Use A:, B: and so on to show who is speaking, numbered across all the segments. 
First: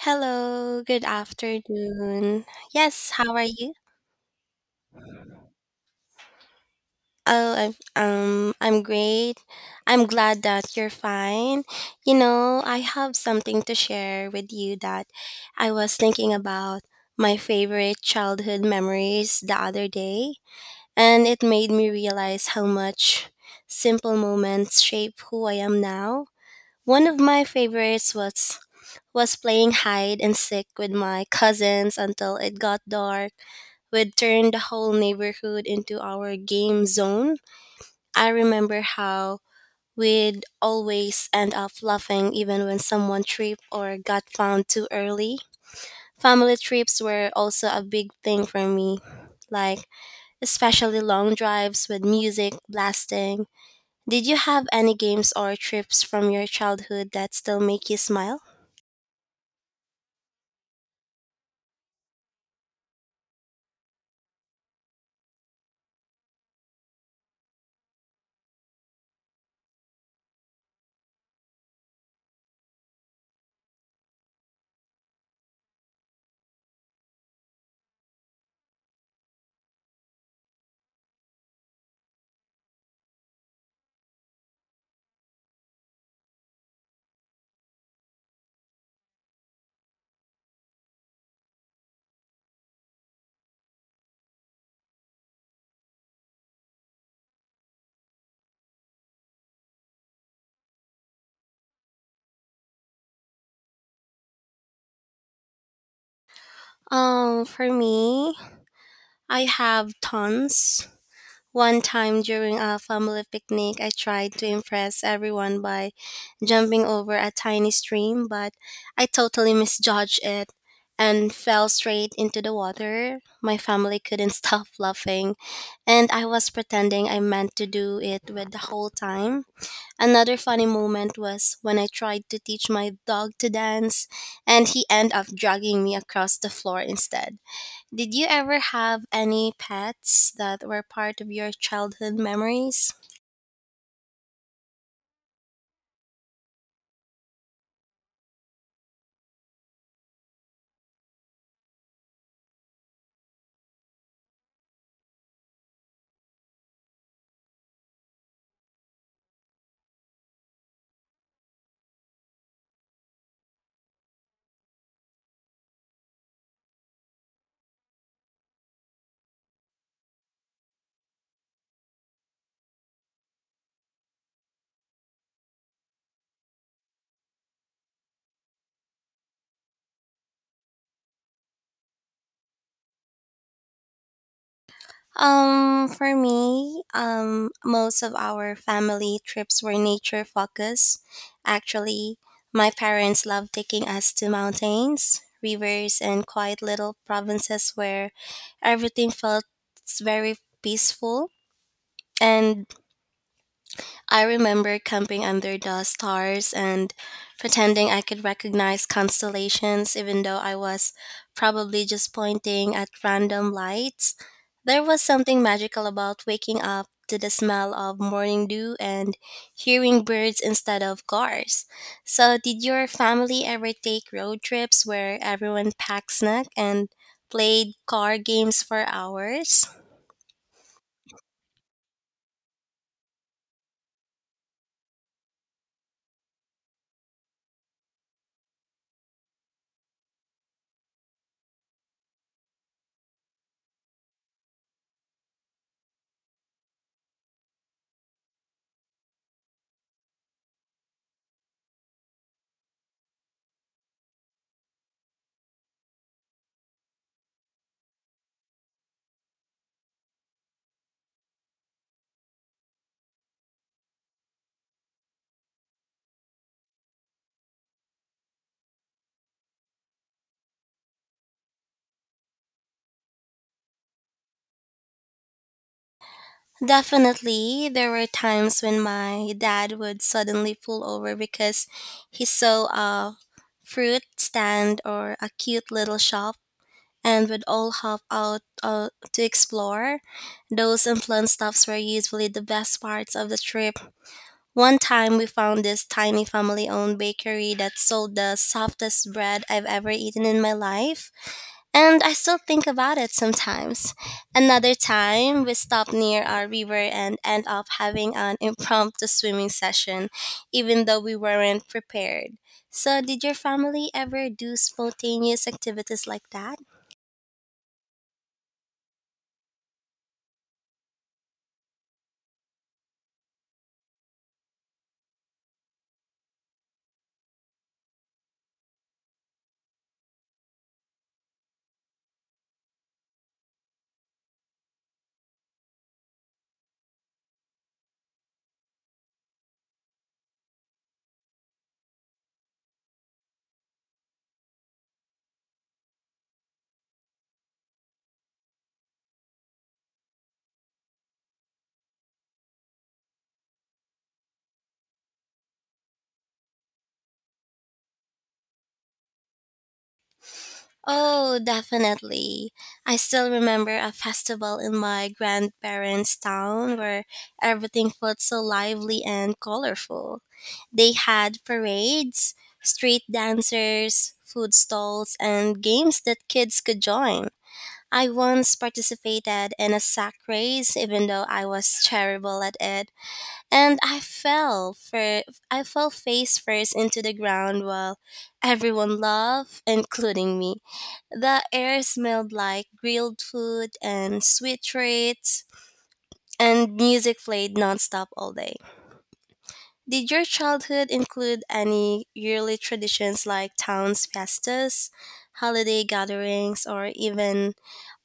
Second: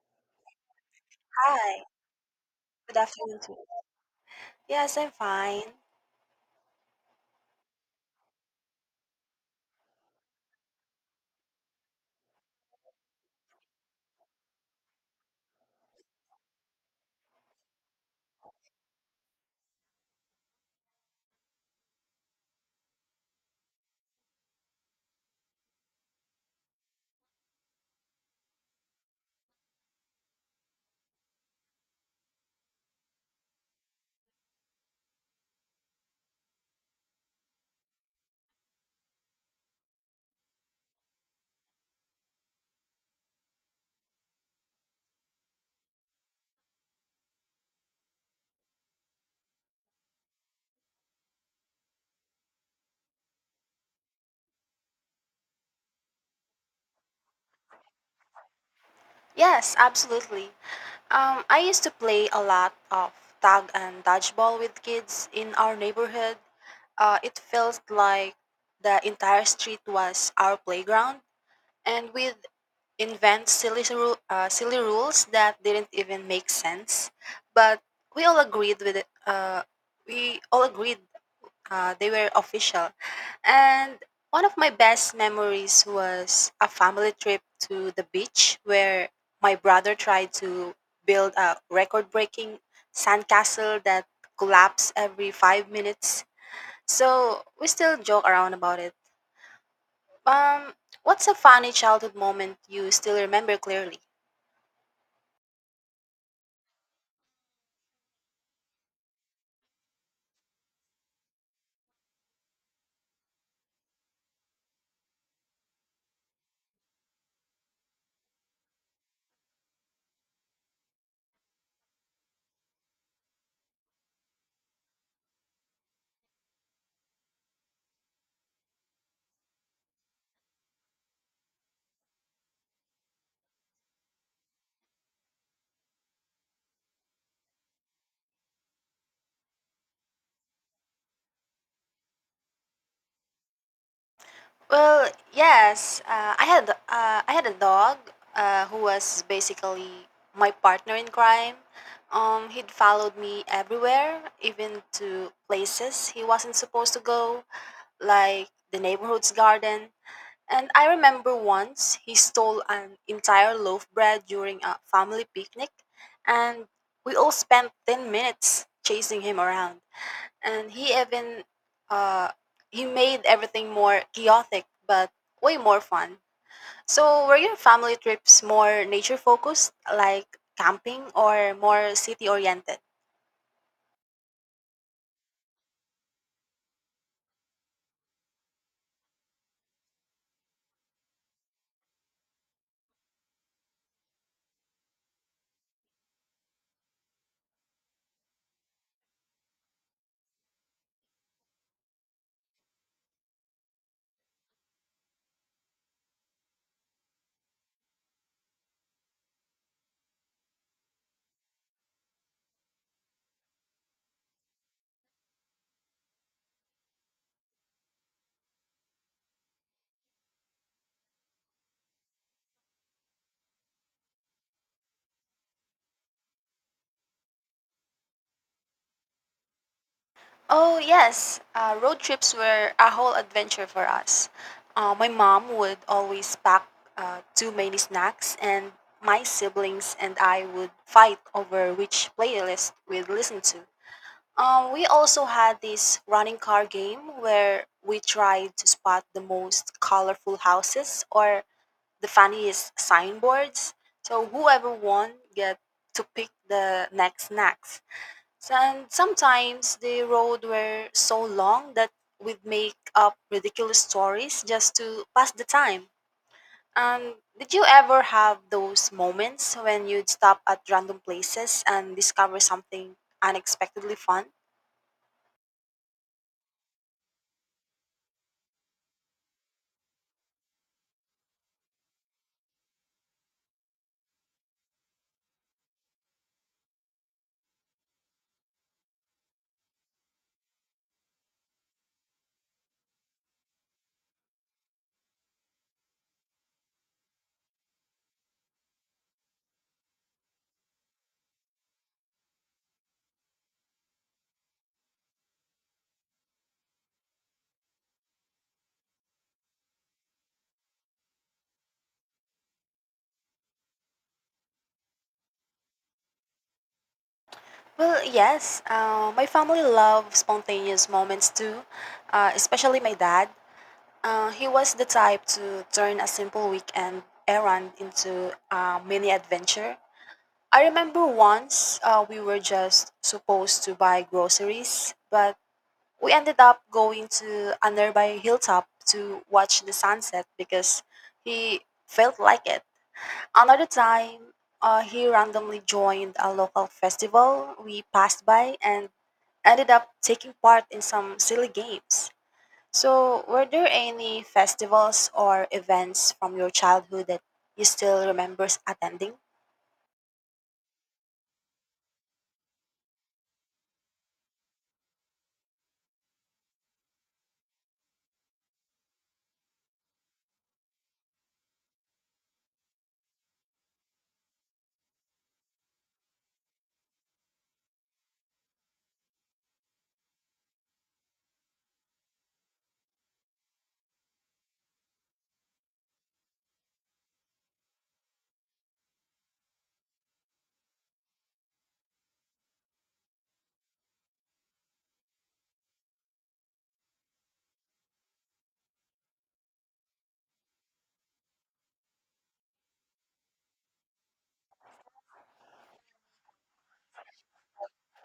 A: Hello, good
B: Hi,
A: afternoon.
B: good
A: Yes, how
B: afternoon
A: are
B: to you.
A: you?
B: Yes, I'm fine.
A: Oh, I'm great. I'm glad that you're fine. You know, I have something to share with you that I was thinking about my favorite childhood memories the other day, and it made me realize how much simple moments shape who I am now. One of my favorites was playing hide and seek with my cousins until it got dark. We'd turn the whole neighborhood into our game zone. I remember how we'd always end up laughing even when someone tripped or got found too early. Family trips were also a big thing for me, like especially long drives with music blasting. Did you have any games or trips from your childhood that still make you smile?
B: Yes, absolutely. I used to play a lot of tag and dodgeball with kids in our neighborhood. It felt like the entire street was our playground, and we'd invent silly rules that didn't even make sense. But we all agreed with it. We all agreed They were official. And one of my best memories was a family trip to the beach where my brother tried to build a record breaking sandcastle that collapsed every 5 minutes. So we still joke around about it. Um, what's a funny childhood moment you still remember clearly?
A: For me, I have tons. One time during a family picnic, I tried to impress everyone by jumping over a tiny stream, but I totally misjudged it and fell straight into the water. My family couldn't stop laughing, and I was pretending I meant to do it with the whole time. Another funny moment was when I tried to teach my dog to dance, and he ended up dragging me across the floor instead. Did you ever have any pets that were part of your childhood memories?
B: Well, yes. I had a dog who was basically my partner in crime. He'd followed me everywhere, even to places he wasn't supposed to go, like the neighborhood's garden. And I remember once he stole an entire loaf bread during a family picnic, and we all spent 10 minutes chasing him around, and he even uh, he made everything more chaotic but way more fun. So were your family trips more nature focused, like camping, or more city oriented?
A: For me, most of our family trips were nature focused. Actually, my parents loved taking us to mountains, rivers, and quiet little provinces where everything felt very peaceful. And I remember camping under the stars and pretending I could recognize constellations, even though I was probably just pointing at random lights. There was something magical about waking up to the smell of morning dew and hearing birds instead of cars. So, did your family ever take road trips where everyone packed snack and played car games for hours?
B: Oh yes, road trips were a whole adventure for us. My mom would always pack too many snacks, and my siblings and I would fight over which playlist we'd listen to. We also had this running car game where we tried to spot the most colorful houses or the funniest signboards. So whoever won get to pick the next snacks. So, and sometimes the road were so long that we'd make up ridiculous stories just to pass the time. And did you ever have those moments when you'd stop at random places and discover something unexpectedly fun?
A: Definitely, there were times when my dad would suddenly pull over because he saw a fruit stand or a cute little shop and would all hop out to explore. Those unplanned stops were usually the best parts of the trip. One time we found this tiny family owned bakery that sold the softest bread I've ever eaten in my life and I still think about it sometimes. Another time, we stopped near our river and end up having an impromptu swimming session, even though we weren't prepared. So, did your family ever do spontaneous activities like that?
B: Well, yes. My family love spontaneous moments too, especially my dad. He was the type to turn a simple weekend errand into a mini adventure. I remember once we were just supposed to buy groceries, but we ended up going to a nearby hilltop to watch the sunset because he felt like it. Another time, he randomly joined a local festival we passed by and ended up taking part in some silly games. So, were there any festivals or events from your childhood that you still remember attending?
A: Oh, definitely. I still remember a festival in my grandparents' town where everything felt so lively and colorful. They had parades, street dancers, food stalls, and games that kids could join. I once participated in a sack race, even though I was terrible at it and I fell face first into the ground while everyone laughed, including me. The air smelled like grilled food and sweet treats, and music played nonstop all day. Did your childhood include any yearly traditions like towns festas, holiday gatherings,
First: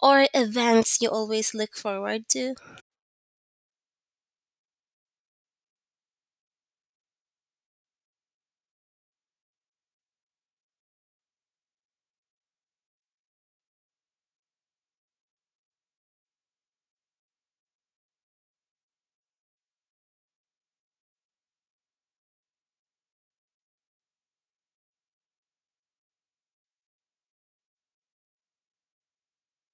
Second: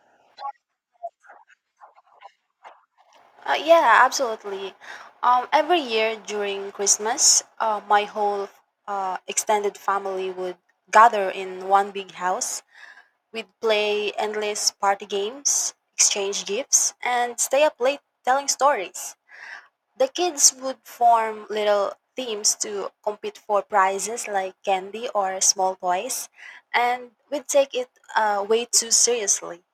A: or events you always look forward to?
B: Yeah, absolutely. Every year during Christmas, my whole extended family would gather in one big house. We'd play endless party games, exchange gifts, and stay up late telling stories. The kids would form little teams to compete for prizes like candy or small toys, and we'd take it way too seriously.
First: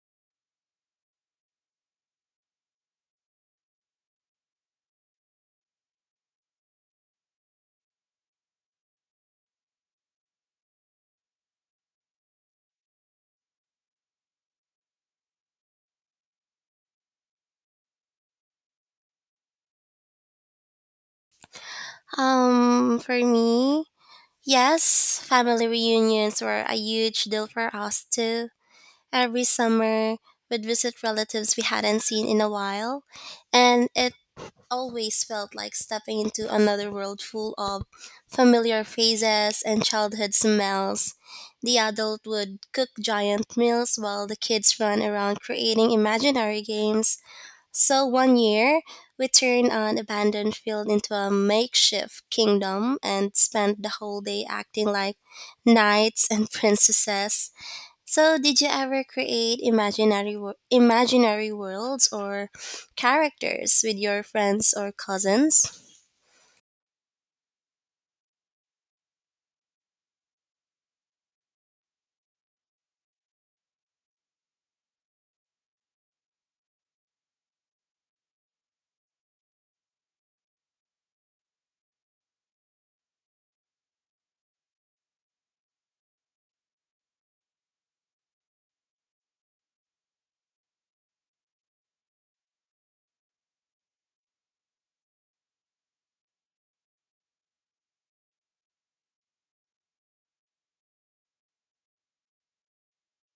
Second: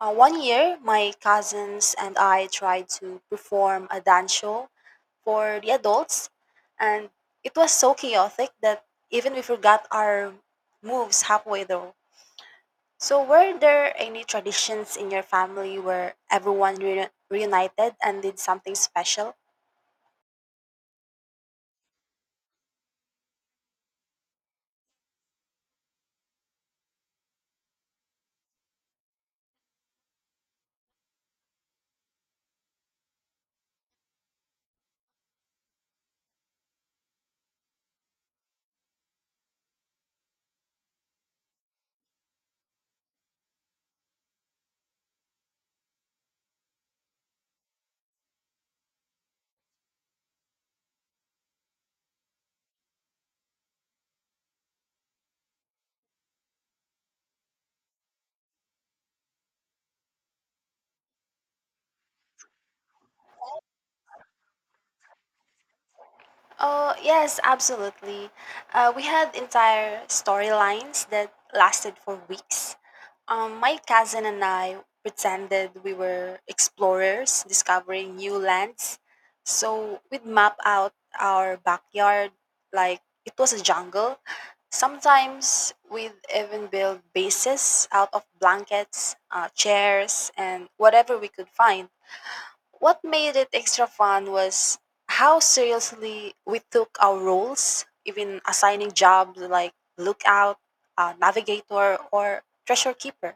B: One year, my cousins and I tried to perform a dance show for the adults, and it was so chaotic that even we forgot our moves halfway through. So, were there any traditions in your family where everyone reunited and did something special?
A: For me, yes, family reunions were a huge deal for us too. Every summer, we'd visit relatives we hadn't seen in a while, and it always felt like stepping into another world full of familiar faces and childhood smells. The adult would cook giant meals while the kids ran around creating imaginary games, so one year, we turned an abandoned field into a makeshift kingdom and spent the whole day acting like knights and princesses. So, did you ever create imaginary worlds or characters with your friends or cousins?
B: Oh, yes, absolutely. We had entire storylines that lasted for weeks. My cousin and I pretended we were explorers discovering new lands. So we'd map out our backyard like it was a jungle. Sometimes we'd even build bases out of blankets, chairs, and whatever we could find. What made it extra fun was how seriously we took our roles, even assigning jobs like lookout, navigator, or treasure keeper.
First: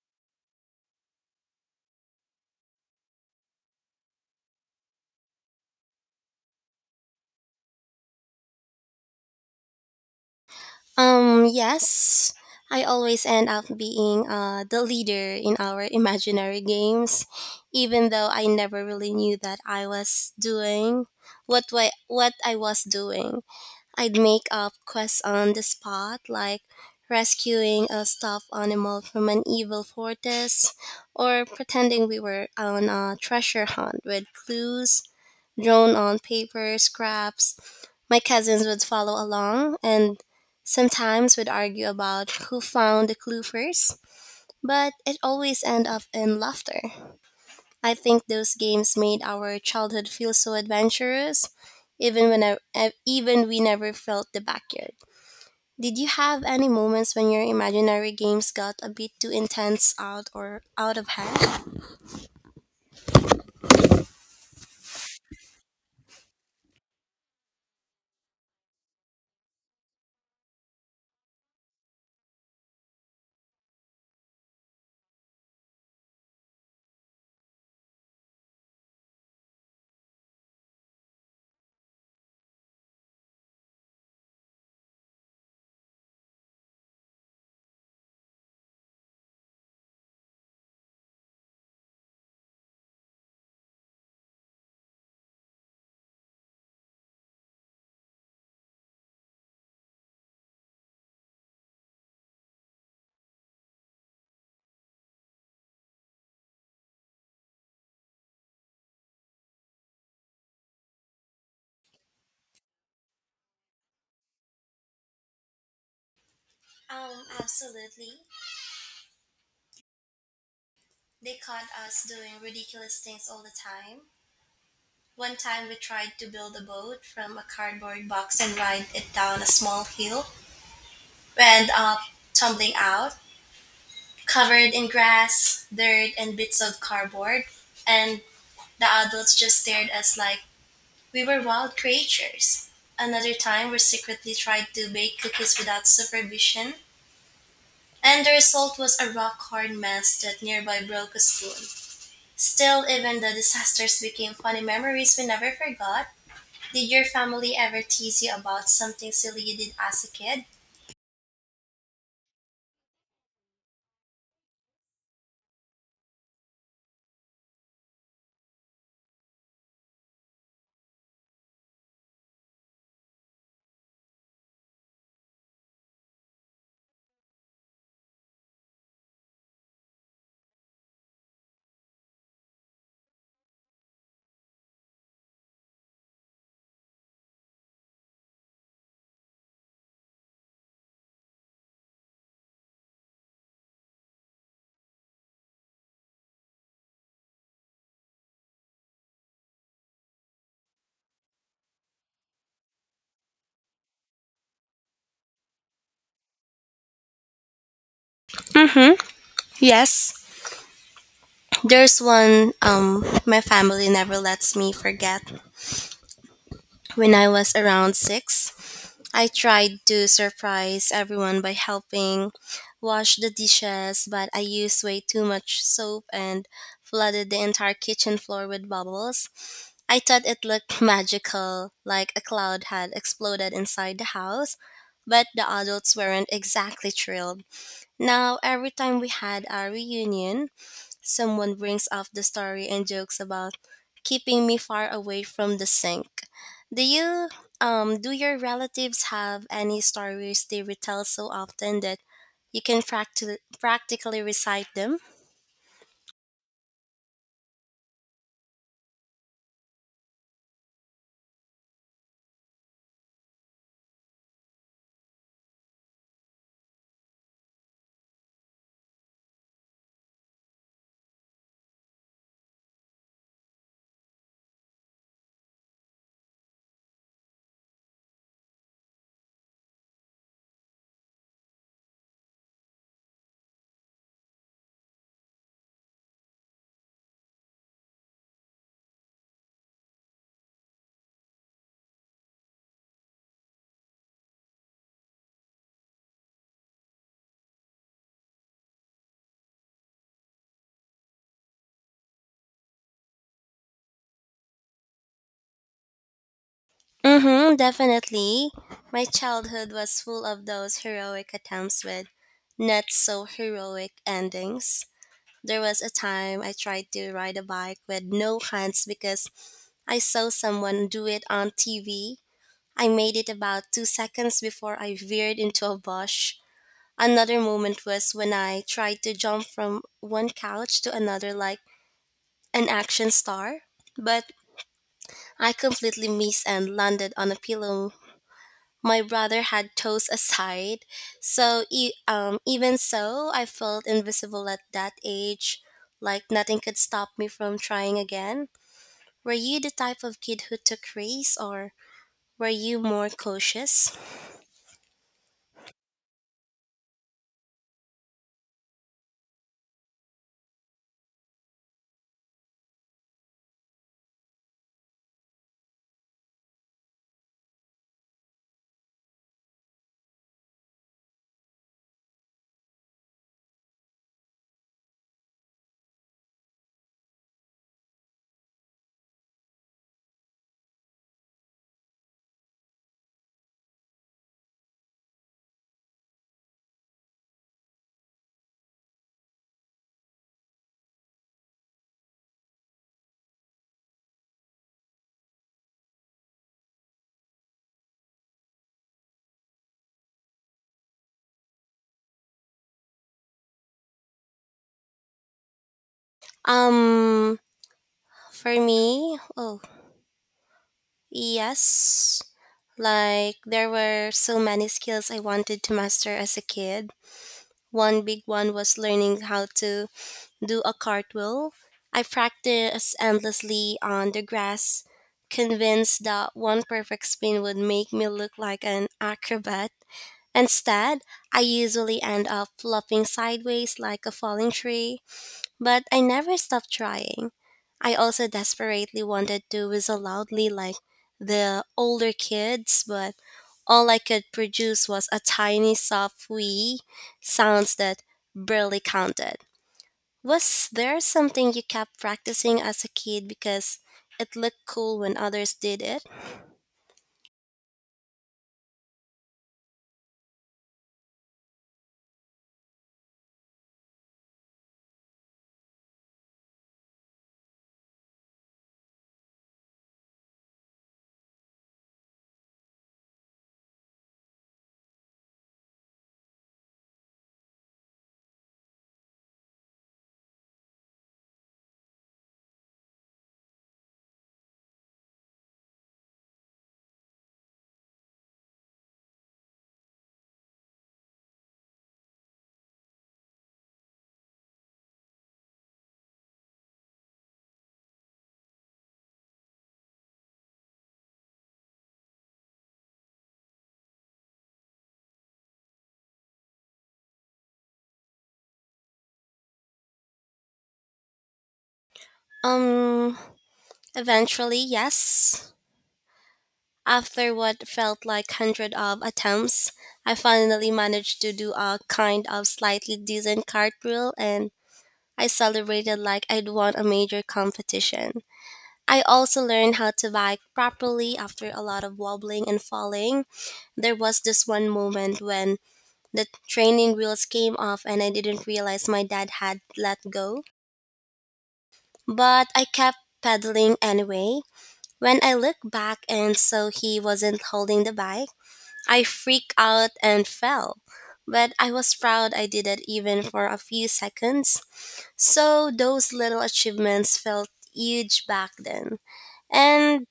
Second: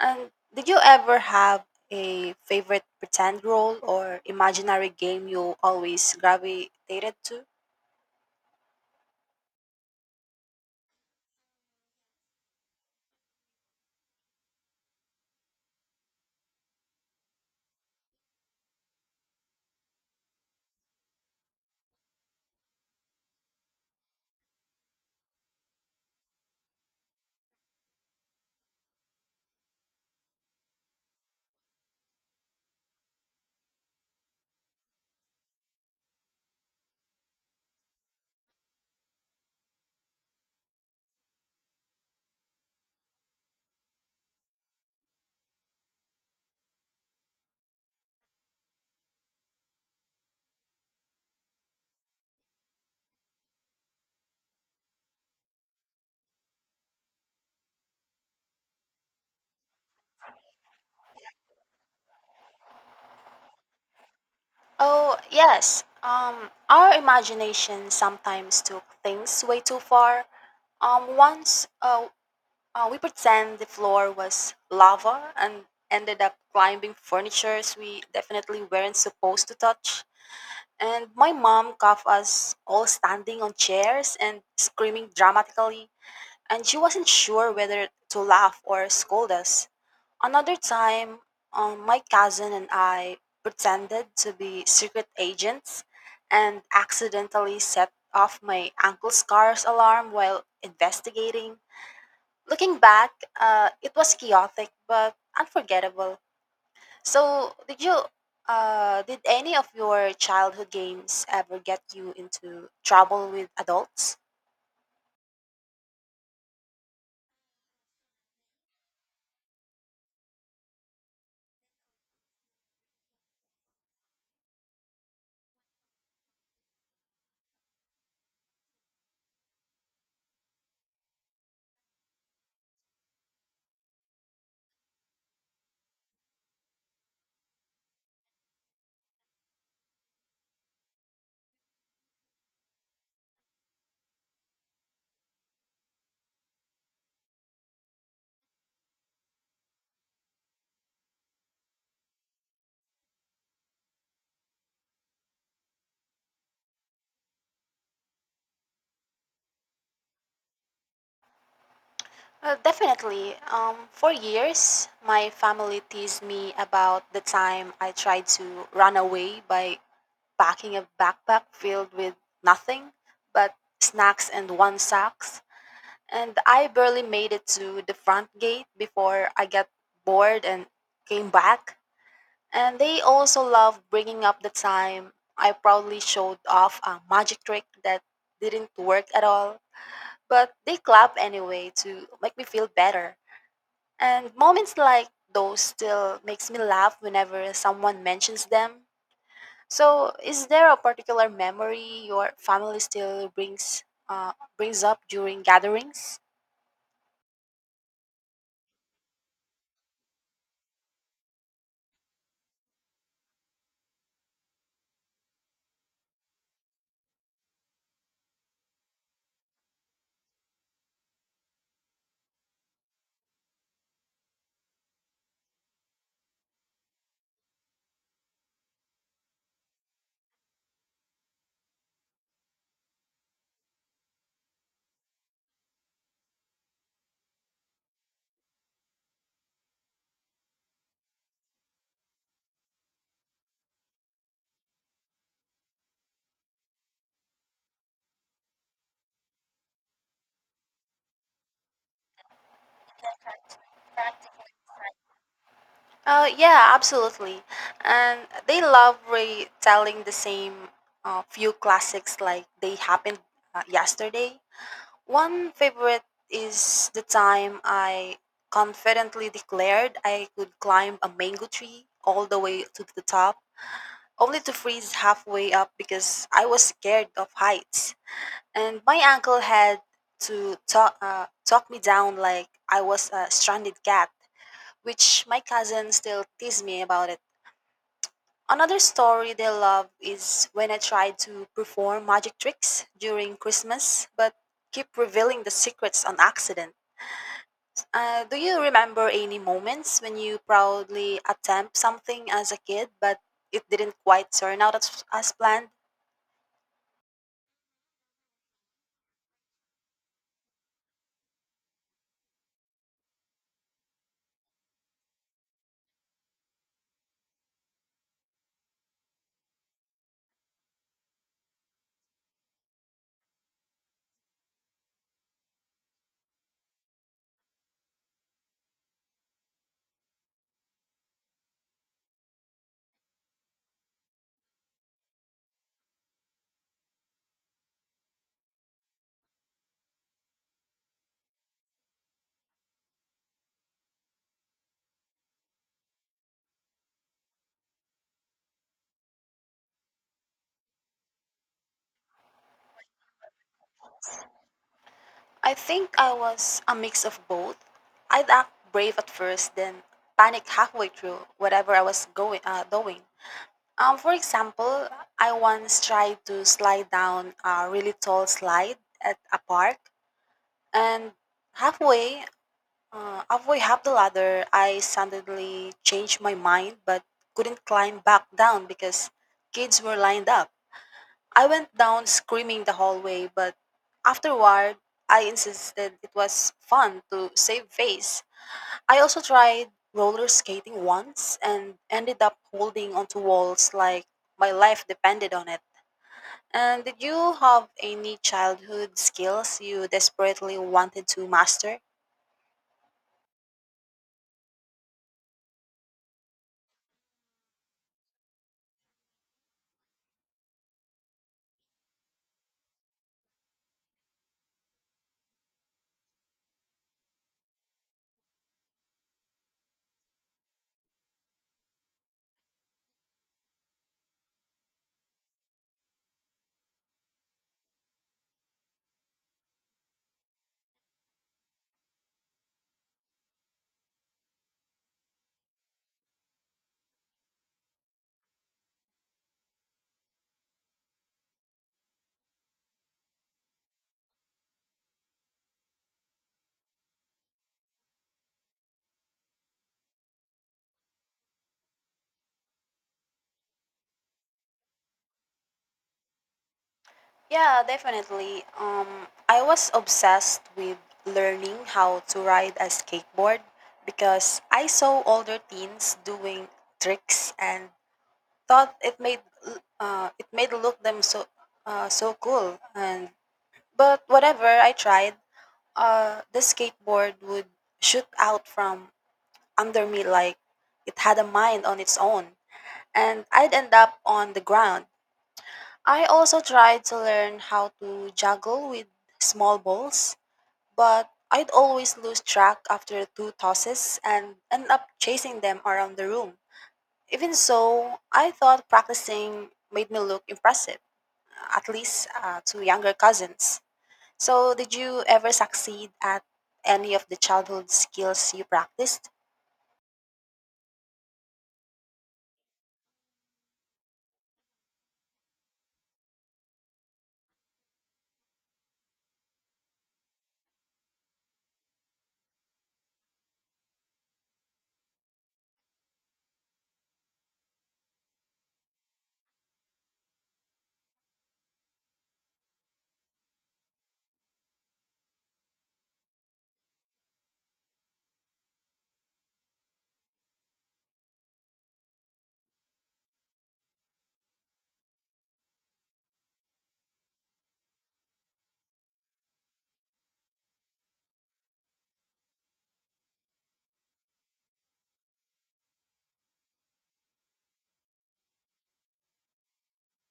B: And did you ever have a favorite pretend role or imaginary game you always gravitated to?
A: Yes. I always end up being the leader in our imaginary games, even though I never really knew that I was doing what I was doing. I'd make up quests on the spot, like rescuing a stuffed animal from an evil fortress, or pretending we were on a treasure hunt with clues drawn on paper, scraps. My cousins would follow along and sometimes would argue about who found the clue first, but it always ended up in laughter. I think those games made our childhood feel so adventurous, even when even we never felt the backyard. Did you have any moments when your imaginary games got a bit too intense out of hand?
B: Oh, yes. Our imagination sometimes took things way too far. Once we pretend the floor was lava and ended up climbing furnitures we definitely weren't supposed to touch. And my mom caught us all standing on chairs and screaming dramatically, and she wasn't sure whether to laugh or scold us. Another time, my cousin and I pretended to be secret agents and accidentally set off my uncle's car's alarm while investigating. Looking back, it was chaotic but unforgettable. So, did any of your childhood games ever get you into trouble with adults?
A: Absolutely. They caught us doing ridiculous things all the time. One time we tried to build a boat from a cardboard box and ride it down a small hill. We end up tumbling out, covered in grass, dirt, and bits of cardboard, and the adults just stared at us like we were wild creatures. Another time we secretly tried to bake cookies without supervision, and the result was a rock hard mess that nearby broke a spoon. Still, even the disasters became funny memories we never forgot. Did your family ever tease you about something silly you did as a kid?
B: Definitely. For years, my family teased me about the time I tried to run away by packing a backpack filled with nothing but snacks and one sock. And I barely made it to the front gate before I got bored and came back. And they also loved bringing up the time I proudly showed off a magic trick that didn't work at all. But they clap anyway to make me feel better. And moments like those still makes me laugh whenever someone mentions them. So, is there a particular memory your family still brings up during gatherings?
A: Mm-hmm. Yes. There's one, my family never lets me forget. When I was around 6, I tried to surprise everyone by helping wash the dishes, but I used way too much soap and flooded the entire kitchen floor with bubbles. I thought it looked magical, like a cloud had exploded inside the house, but the adults weren't exactly thrilled. Now, every time we had our reunion, someone brings up the story and jokes about keeping me far away from the sink. Do you do your relatives have any stories they retell so often that you can practically recite them?
B: Yeah, absolutely. And they love retelling the same few classics like they happened yesterday. One favorite is the time I confidently declared I could climb a mango tree all the way to the top, only to freeze halfway up because I was scared of heights. And my uncle had to talk me down like I was a stranded cat, which my cousin still tease me about it. Another story they love is when I tried to perform magic tricks during Christmas, but keep revealing the secrets on accident. Do you remember any moments when you proudly attempt something as a kid, but it didn't quite turn out as planned?
A: Mm-hmm, definitely. My childhood was full of those heroic attempts with not so heroic endings. There was a time I tried to ride a bike with no hands because I saw someone do it on TV. I made it about 2 seconds before I veered into a bush. Another moment was when I tried to jump from one couch to another like an action star, but I completely missed and landed on a pillow my brother had toes aside. Even so, I felt invisible at that age, like nothing could stop me from trying again. Were you the type of kid who took risks, or were you more cautious?
B: I think I was a mix of both. I'd act brave at first, then panic halfway through whatever I was going doing. For example, I once tried to slide down a really tall slide at a park, and halfway, halfway half the ladder, I suddenly changed my mind but couldn't climb back down because kids were lined up. I went down screaming the whole way, but afterward, I insisted it was fun to save face. I also tried roller skating once and ended up holding onto walls like my life depended on it. And did you have any childhood skills you desperately wanted to master?
A: Um, for me, oh yes, like there were so many skills I wanted to master as a kid. One big one was learning how to do a cartwheel. I practiced endlessly on the grass, convinced that one perfect spin would make me look like an acrobat. Instead, I usually end up flopping sideways like a falling tree. But I never stopped trying. I also desperately wanted to whistle loudly like the older kids, but all I could produce was a tiny soft wee sounds that barely counted. Was there something you kept practicing as a kid because it looked cool when others did it?
B: Yeah, definitely. I was obsessed with learning how to ride a skateboard because I saw older teens doing tricks and thought it made it made look them so so cool. And but whatever I tried, the skateboard would shoot out from under me like it had a mind on its own, and I'd end up on the ground. I also tried to learn how to juggle with small balls, but I'd always lose track after two tosses and end up chasing them around the room. Even so, I thought practicing made me look impressive, at least to younger cousins. So, did you ever succeed at any of the childhood skills you practiced?
A: Um, eventually, yes. After what felt like hundred of attempts, I finally managed to do a kind of slightly decent cartwheel and I celebrated like I'd won a major competition. I also learned how to bike properly after a lot of wobbling and falling. There was this one moment when the training wheels came off and I didn't realize my dad had let go, but I kept pedaling anyway. When I looked back and saw he wasn't holding the bike, I freaked out and fell, but I was proud I did it even for a few seconds. So those little achievements felt huge back then and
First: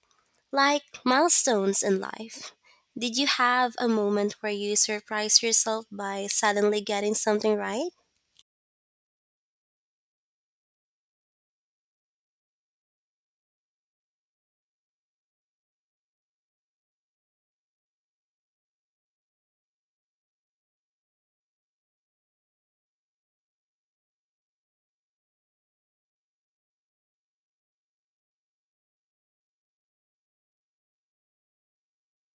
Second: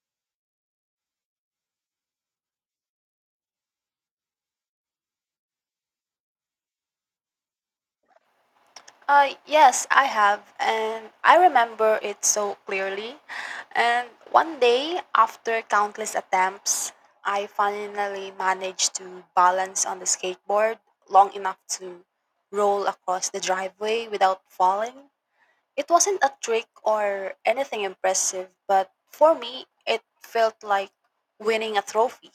A: like milestones in life. Did you have a moment where you surprised yourself by suddenly getting something right?
B: Yes, I have, and I remember it so clearly. And one day, after countless attempts, I finally managed to balance on the skateboard long enough to roll across the driveway without falling. It wasn't a trick or anything impressive, but for me, it felt like winning a trophy.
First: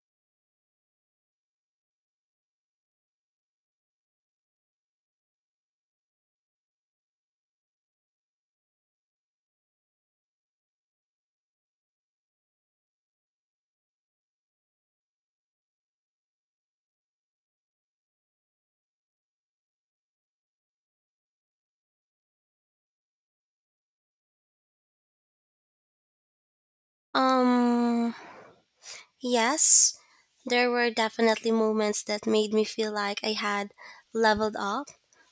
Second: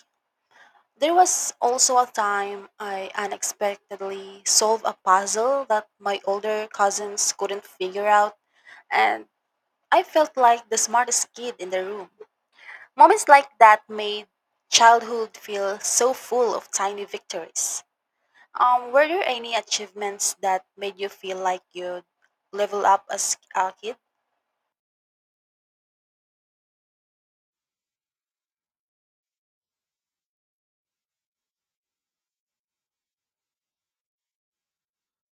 B: There was also a time I unexpectedly solved a puzzle that my older cousins couldn't figure out, and I felt like the smartest kid in the room. Moments like that made childhood feel so full of tiny victories. Were there any achievements that made you feel like you leveled up as a kid?
A: Um, yes, there were definitely moments that made me feel like I had leveled up.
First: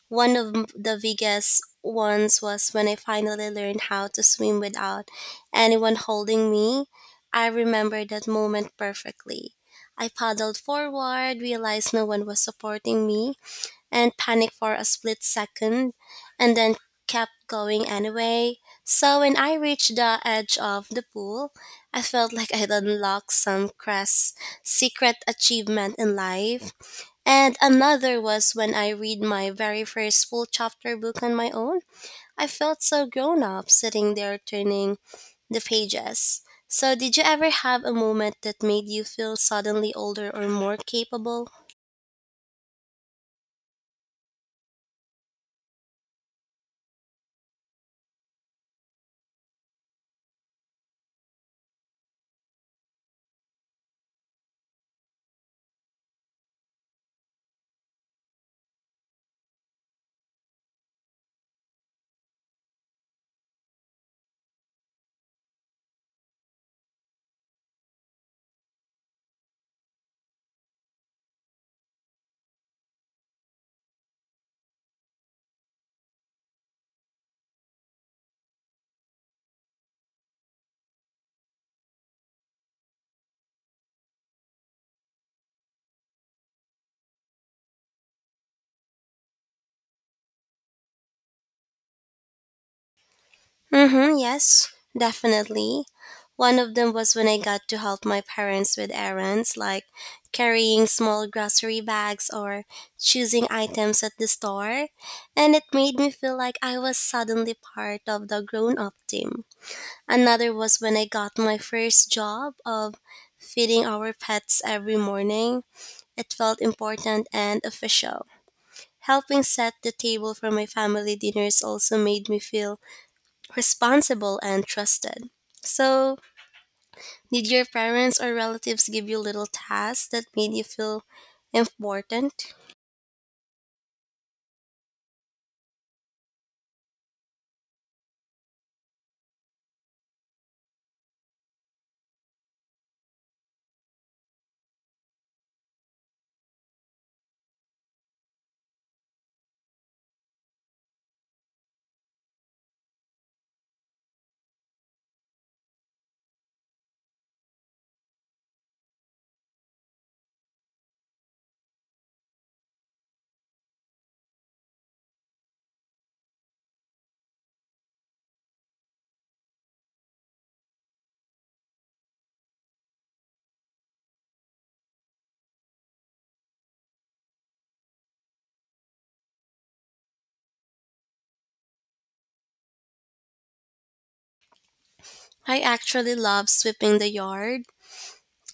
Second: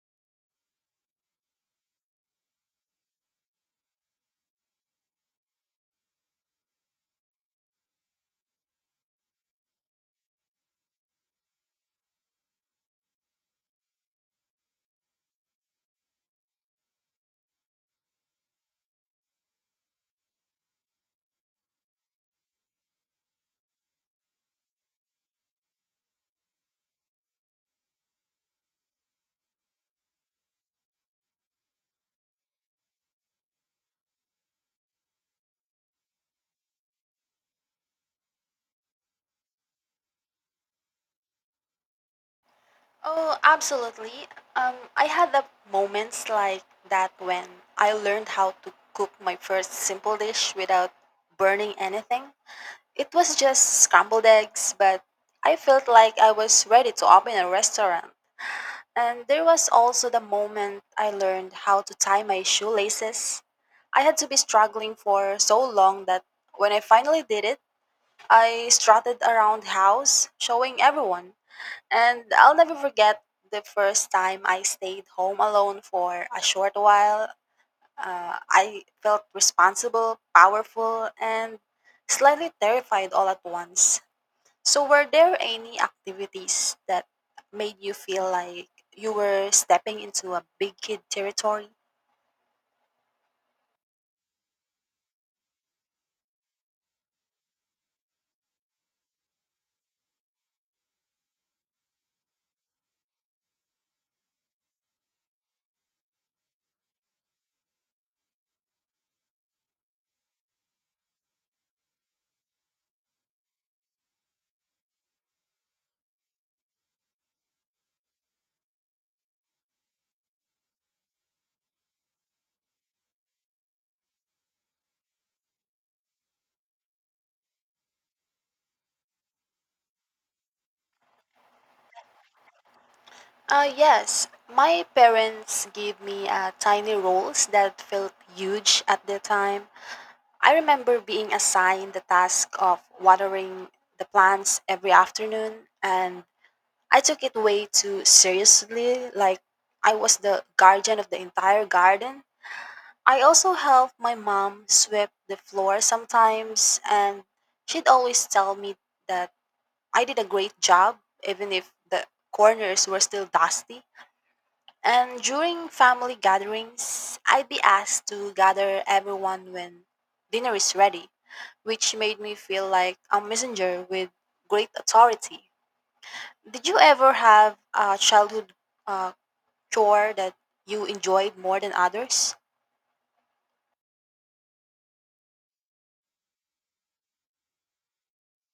A: The biggest ones was when I finally learned how to swim without anyone holding me. I remember that moment perfectly. I paddled forward, realized no one was supporting me, and panicked for a split second and then kept going anyway. So when I reached the edge of the pool, I felt like I'd unlocked some crass secret achievement in life. And another was when I read my very first full chapter book on my own. I felt so grown up sitting there turning the pages. So, did you ever have a moment that made you feel suddenly older or more capable?
B: Oh, absolutely. I had the moments like that when I learned how to cook my first simple dish without burning anything. It was just scrambled eggs, but I felt like I was ready to open a restaurant. And there was also the moment I learned how to tie my shoelaces. I had to be struggling for so long that when I finally did it, I strutted around the house, showing everyone. And I'll never forget the first time I stayed home alone for a short while. I felt responsible, powerful, and slightly terrified all at once. So, were there any activities that made you feel like you were stepping into a big kid territory?
A: Mm-hmm, yes, definitely. One of them was when I got to help my parents with errands like carrying small grocery bags or choosing items at the store, and it made me feel like I was suddenly part of the grown up team. Another was when I got my first job of feeding our pets every morning. It felt important and official. Helping set the table for my family dinners also made me feel responsible and trusted. So, did your parents or relatives give you little tasks that made you feel important?
B: Yes, my parents gave me tiny roles that felt huge at the time. I remember being assigned the task of watering the plants every afternoon, and I took it way too seriously, like I was the guardian of the entire garden. I also helped my mom sweep the floor sometimes, and she'd always tell me that I did a great job, even if the corners were still dusty. And during family gatherings, I'd be asked to gather everyone when dinner is ready, which made me feel like a messenger with great authority. Did you ever have a childhood uh, chore that you enjoyed more than others?
A: I actually love sweeping the yard,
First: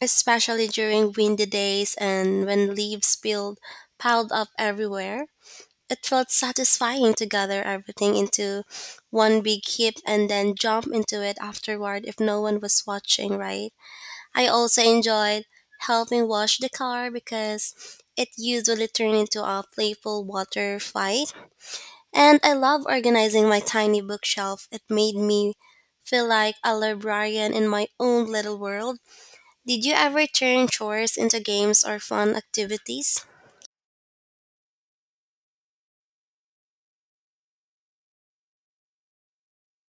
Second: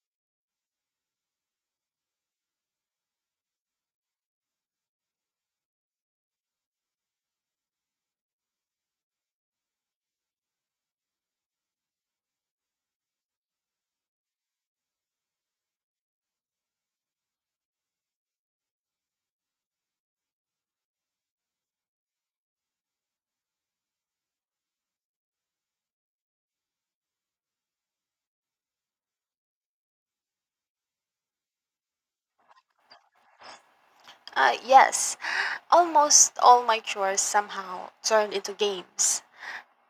A: especially during windy days and when leaves spilled piled up everywhere. It felt satisfying to gather everything into one big heap and then jump into it afterward if no one was watching, right? I also enjoyed helping wash the car because it usually turned into a playful water fight. And I love organizing my tiny bookshelf. It made me feel like a librarian in my own little world. Did you ever turn chores into games or fun activities?
B: Yes, almost all my chores somehow turned into games.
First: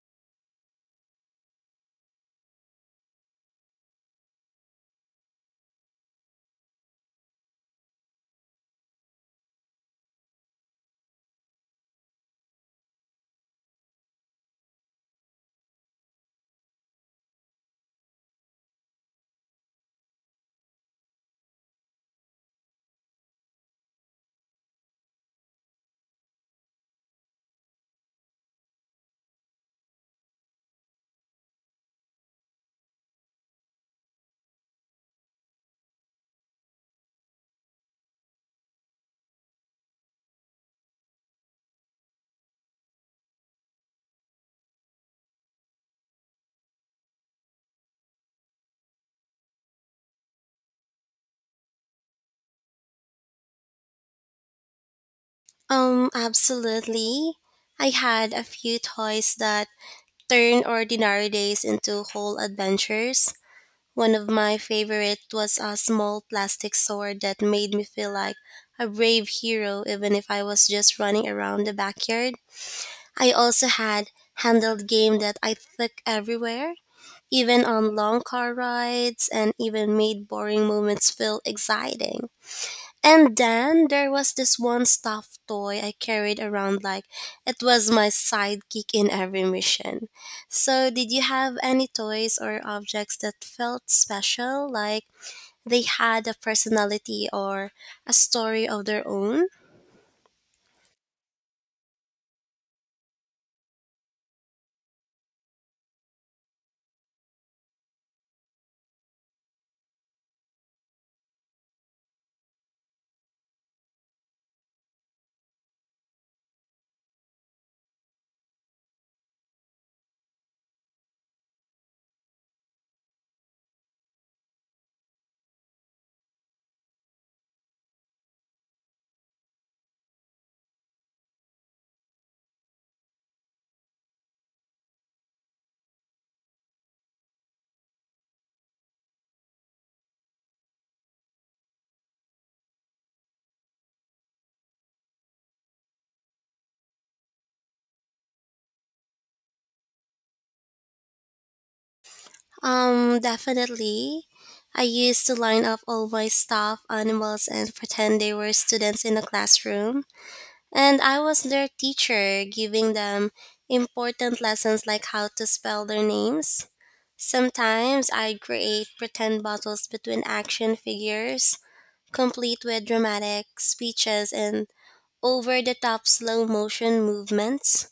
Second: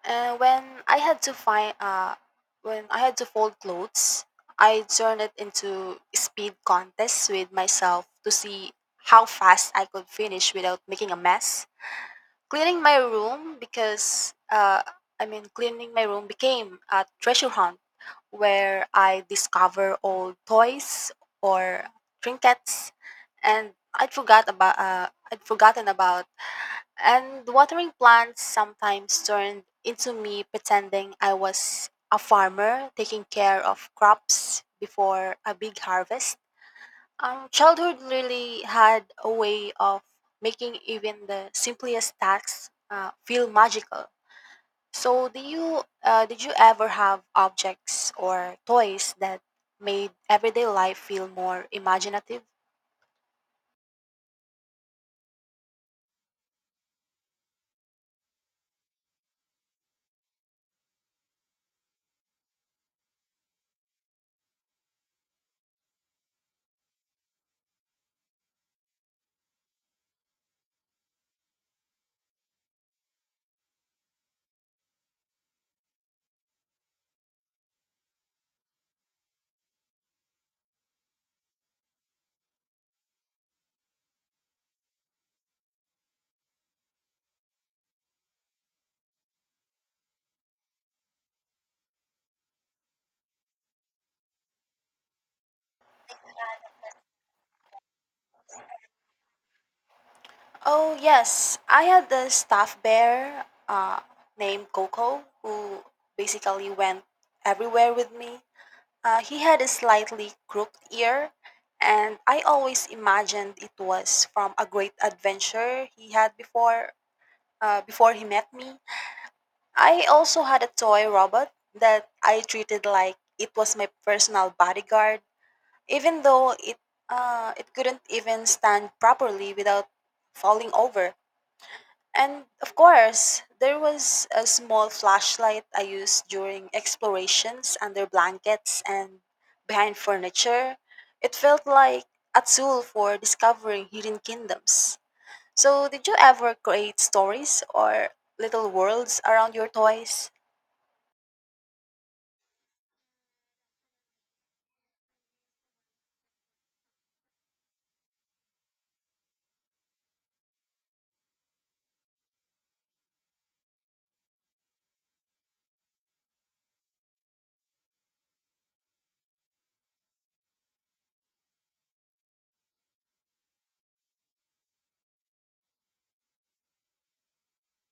B: Uh, when I had to find, uh, when I had to fold clothes, I turned it into speed contests with myself to see how fast I could finish without making a mess. Cleaning my room because, uh, Cleaning my room became a treasure hunt where I discover old toys or trinkets, and I'd forgotten about. And watering plants sometimes turned into me pretending I was a farmer taking care of crops before a big harvest. Childhood really had a way of making even the simplest tasks feel magical. So, do you did you ever have objects or toys that made everyday life feel more imaginative?
A: Absolutely. I had a few toys that turned ordinary days into whole adventures. One of my favorite was a small plastic sword that made me feel like a brave hero even if I was just running around the backyard. I also had handheld game that I took everywhere, even on long car rides and even made boring moments feel exciting. And then there was this one stuffed toy I carried around like it was my sidekick in every mission. So, did you have any toys or objects that felt special, like they had a personality or a story of their own?
B: Oh, yes. I had the staff bear named Coco who basically went everywhere with me. He had a slightly crooked ear, and I always imagined it was from a great adventure he had before. Before he met me, I also had a toy robot that I treated like it was my personal bodyguard, even though it couldn't even stand properly without falling over. And of course, there was a small flashlight I used during explorations under blankets and behind furniture. It felt like a tool for discovering hidden kingdoms. So, did you ever create stories or little worlds around your toys?
A: Definitely. I used to line up all my stuffed animals and pretend they were students in the classroom. And I was their teacher, giving them important lessons like how to spell their names. Sometimes I'd create pretend battles between action figures, complete with dramatic speeches and over the top slow motion movements.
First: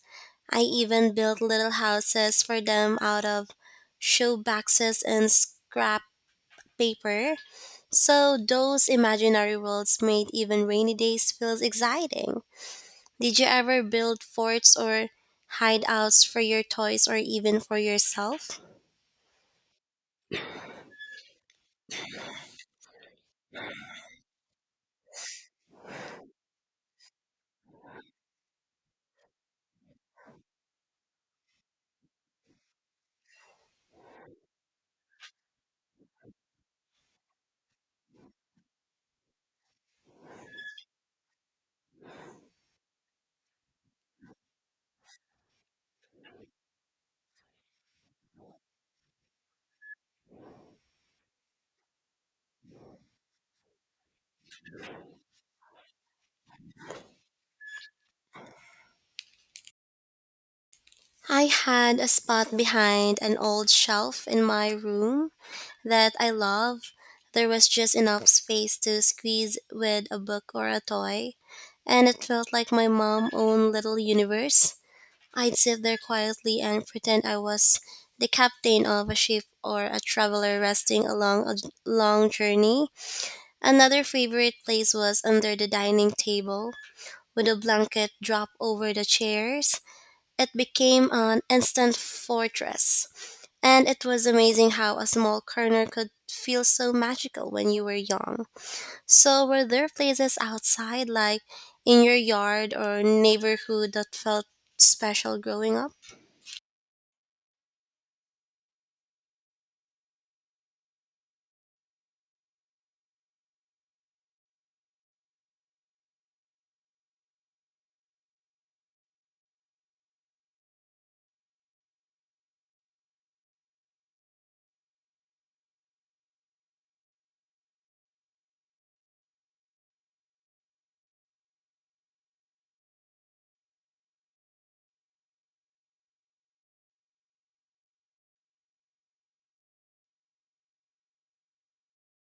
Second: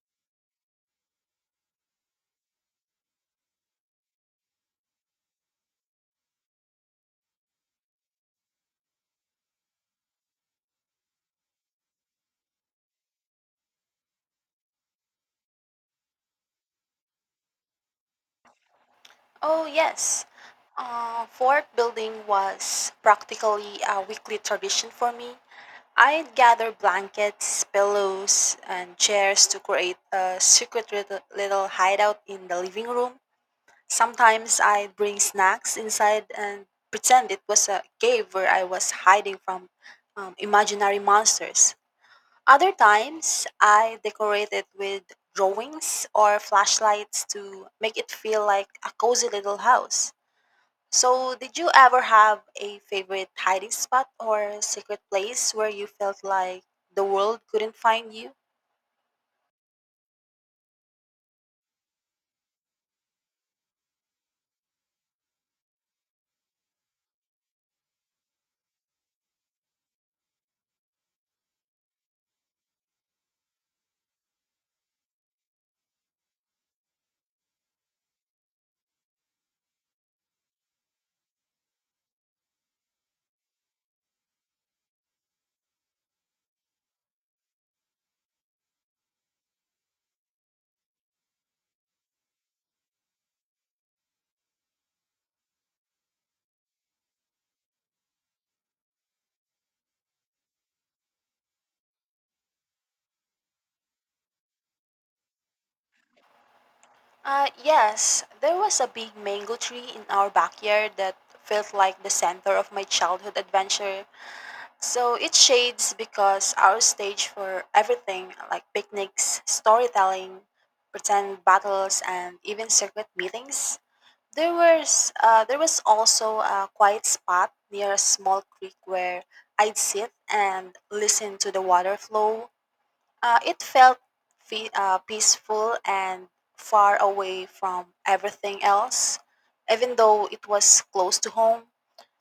A: I even built little houses for them out of shoe boxes and scrap paper. So those imaginary worlds made even rainy days feel exciting. Did you ever build forts or hideouts for your toys or even for yourself?
B: Oh, yes. Fort building was practically a weekly tradition for me. I'd gather blankets, pillows, and chairs to create a secret little hideout in the living room. Sometimes I'd bring snacks inside and pretend it was a cave where I was hiding from imaginary monsters. Other times, I decorated with drawings or flashlights to make it feel like a cozy little house. So, did you ever have a favorite hiding spot or secret place where you felt like the world couldn't find you?
A: I had a spot behind an old shelf in my room that I love. There was just enough space to squeeze with a book or a toy, and it felt like my mom's own little universe. I'd sit there quietly and pretend I was the captain of a ship or a traveler resting along a long journey. Another favorite place was under the dining table, with a blanket draped over the chairs. It became an instant fortress and it was amazing how a small corner could feel so magical when you were young. So, were there places outside, like in your yard or neighborhood, that felt special growing up?
B: Yes, there was a big mango tree in our backyard that felt like the center of my childhood adventure. So, it shades because our stage for everything like picnics, storytelling, pretend battles, and even secret meetings. There was also a quiet spot near a small creek where I'd sit and listen to the water flow. It felt peaceful and far away from everything else, even though it was close to home.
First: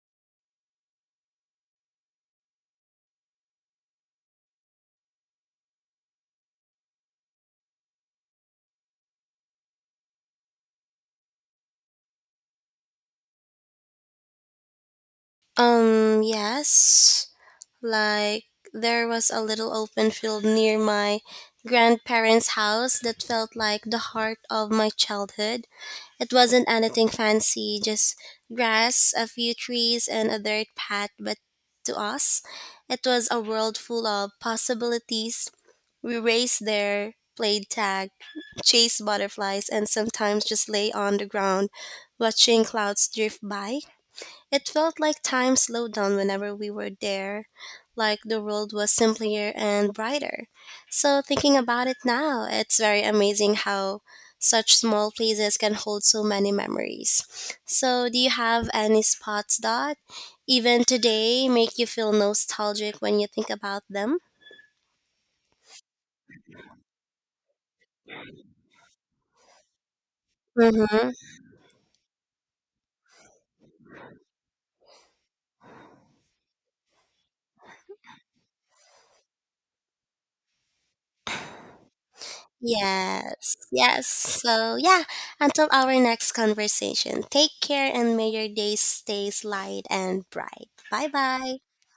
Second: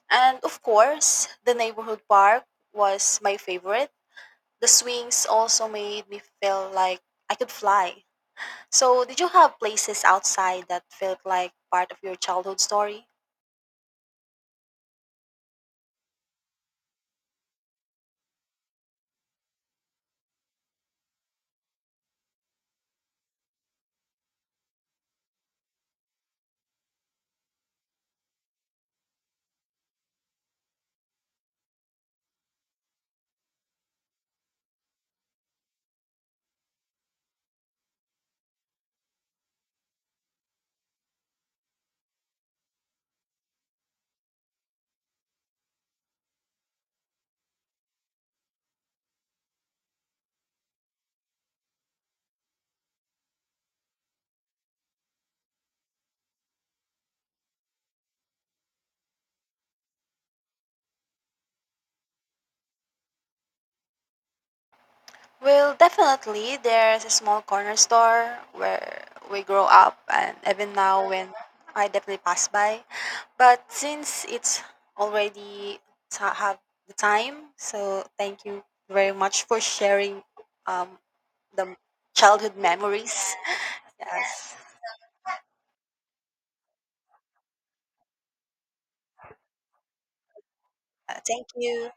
B: And of course, the neighborhood park was my favorite. The swings also made me feel like I could fly. So, did you have places outside that felt like part of your childhood story?
A: Yes. Like, there was a little open field near my grandparents' house that felt like the heart of my childhood. It wasn't anything fancy, just grass, a few trees, and a dirt path, but to us, it was a world full of possibilities. We raced there, played tag, chased butterflies, and sometimes just lay on the ground watching clouds drift by. It felt like time slowed down whenever we were there, like the world was simpler and brighter. So, thinking about it now, it's very amazing how such small places can hold so many memories. So, do you have any spots that, even today, make you feel nostalgic when you think about them?
B: Well, definitely, there's a small corner store where we grow up, and even now,
A: Mm-hmm.
B: when I definitely pass by. But since it's already have the time, so thank you very much for sharing um, the childhood memories.
A: Yes, yes.
B: Yes,
A: So, yeah, until our next conversation, take care and may your day stays light and bright. Bye
B: Thank
A: bye.
B: you.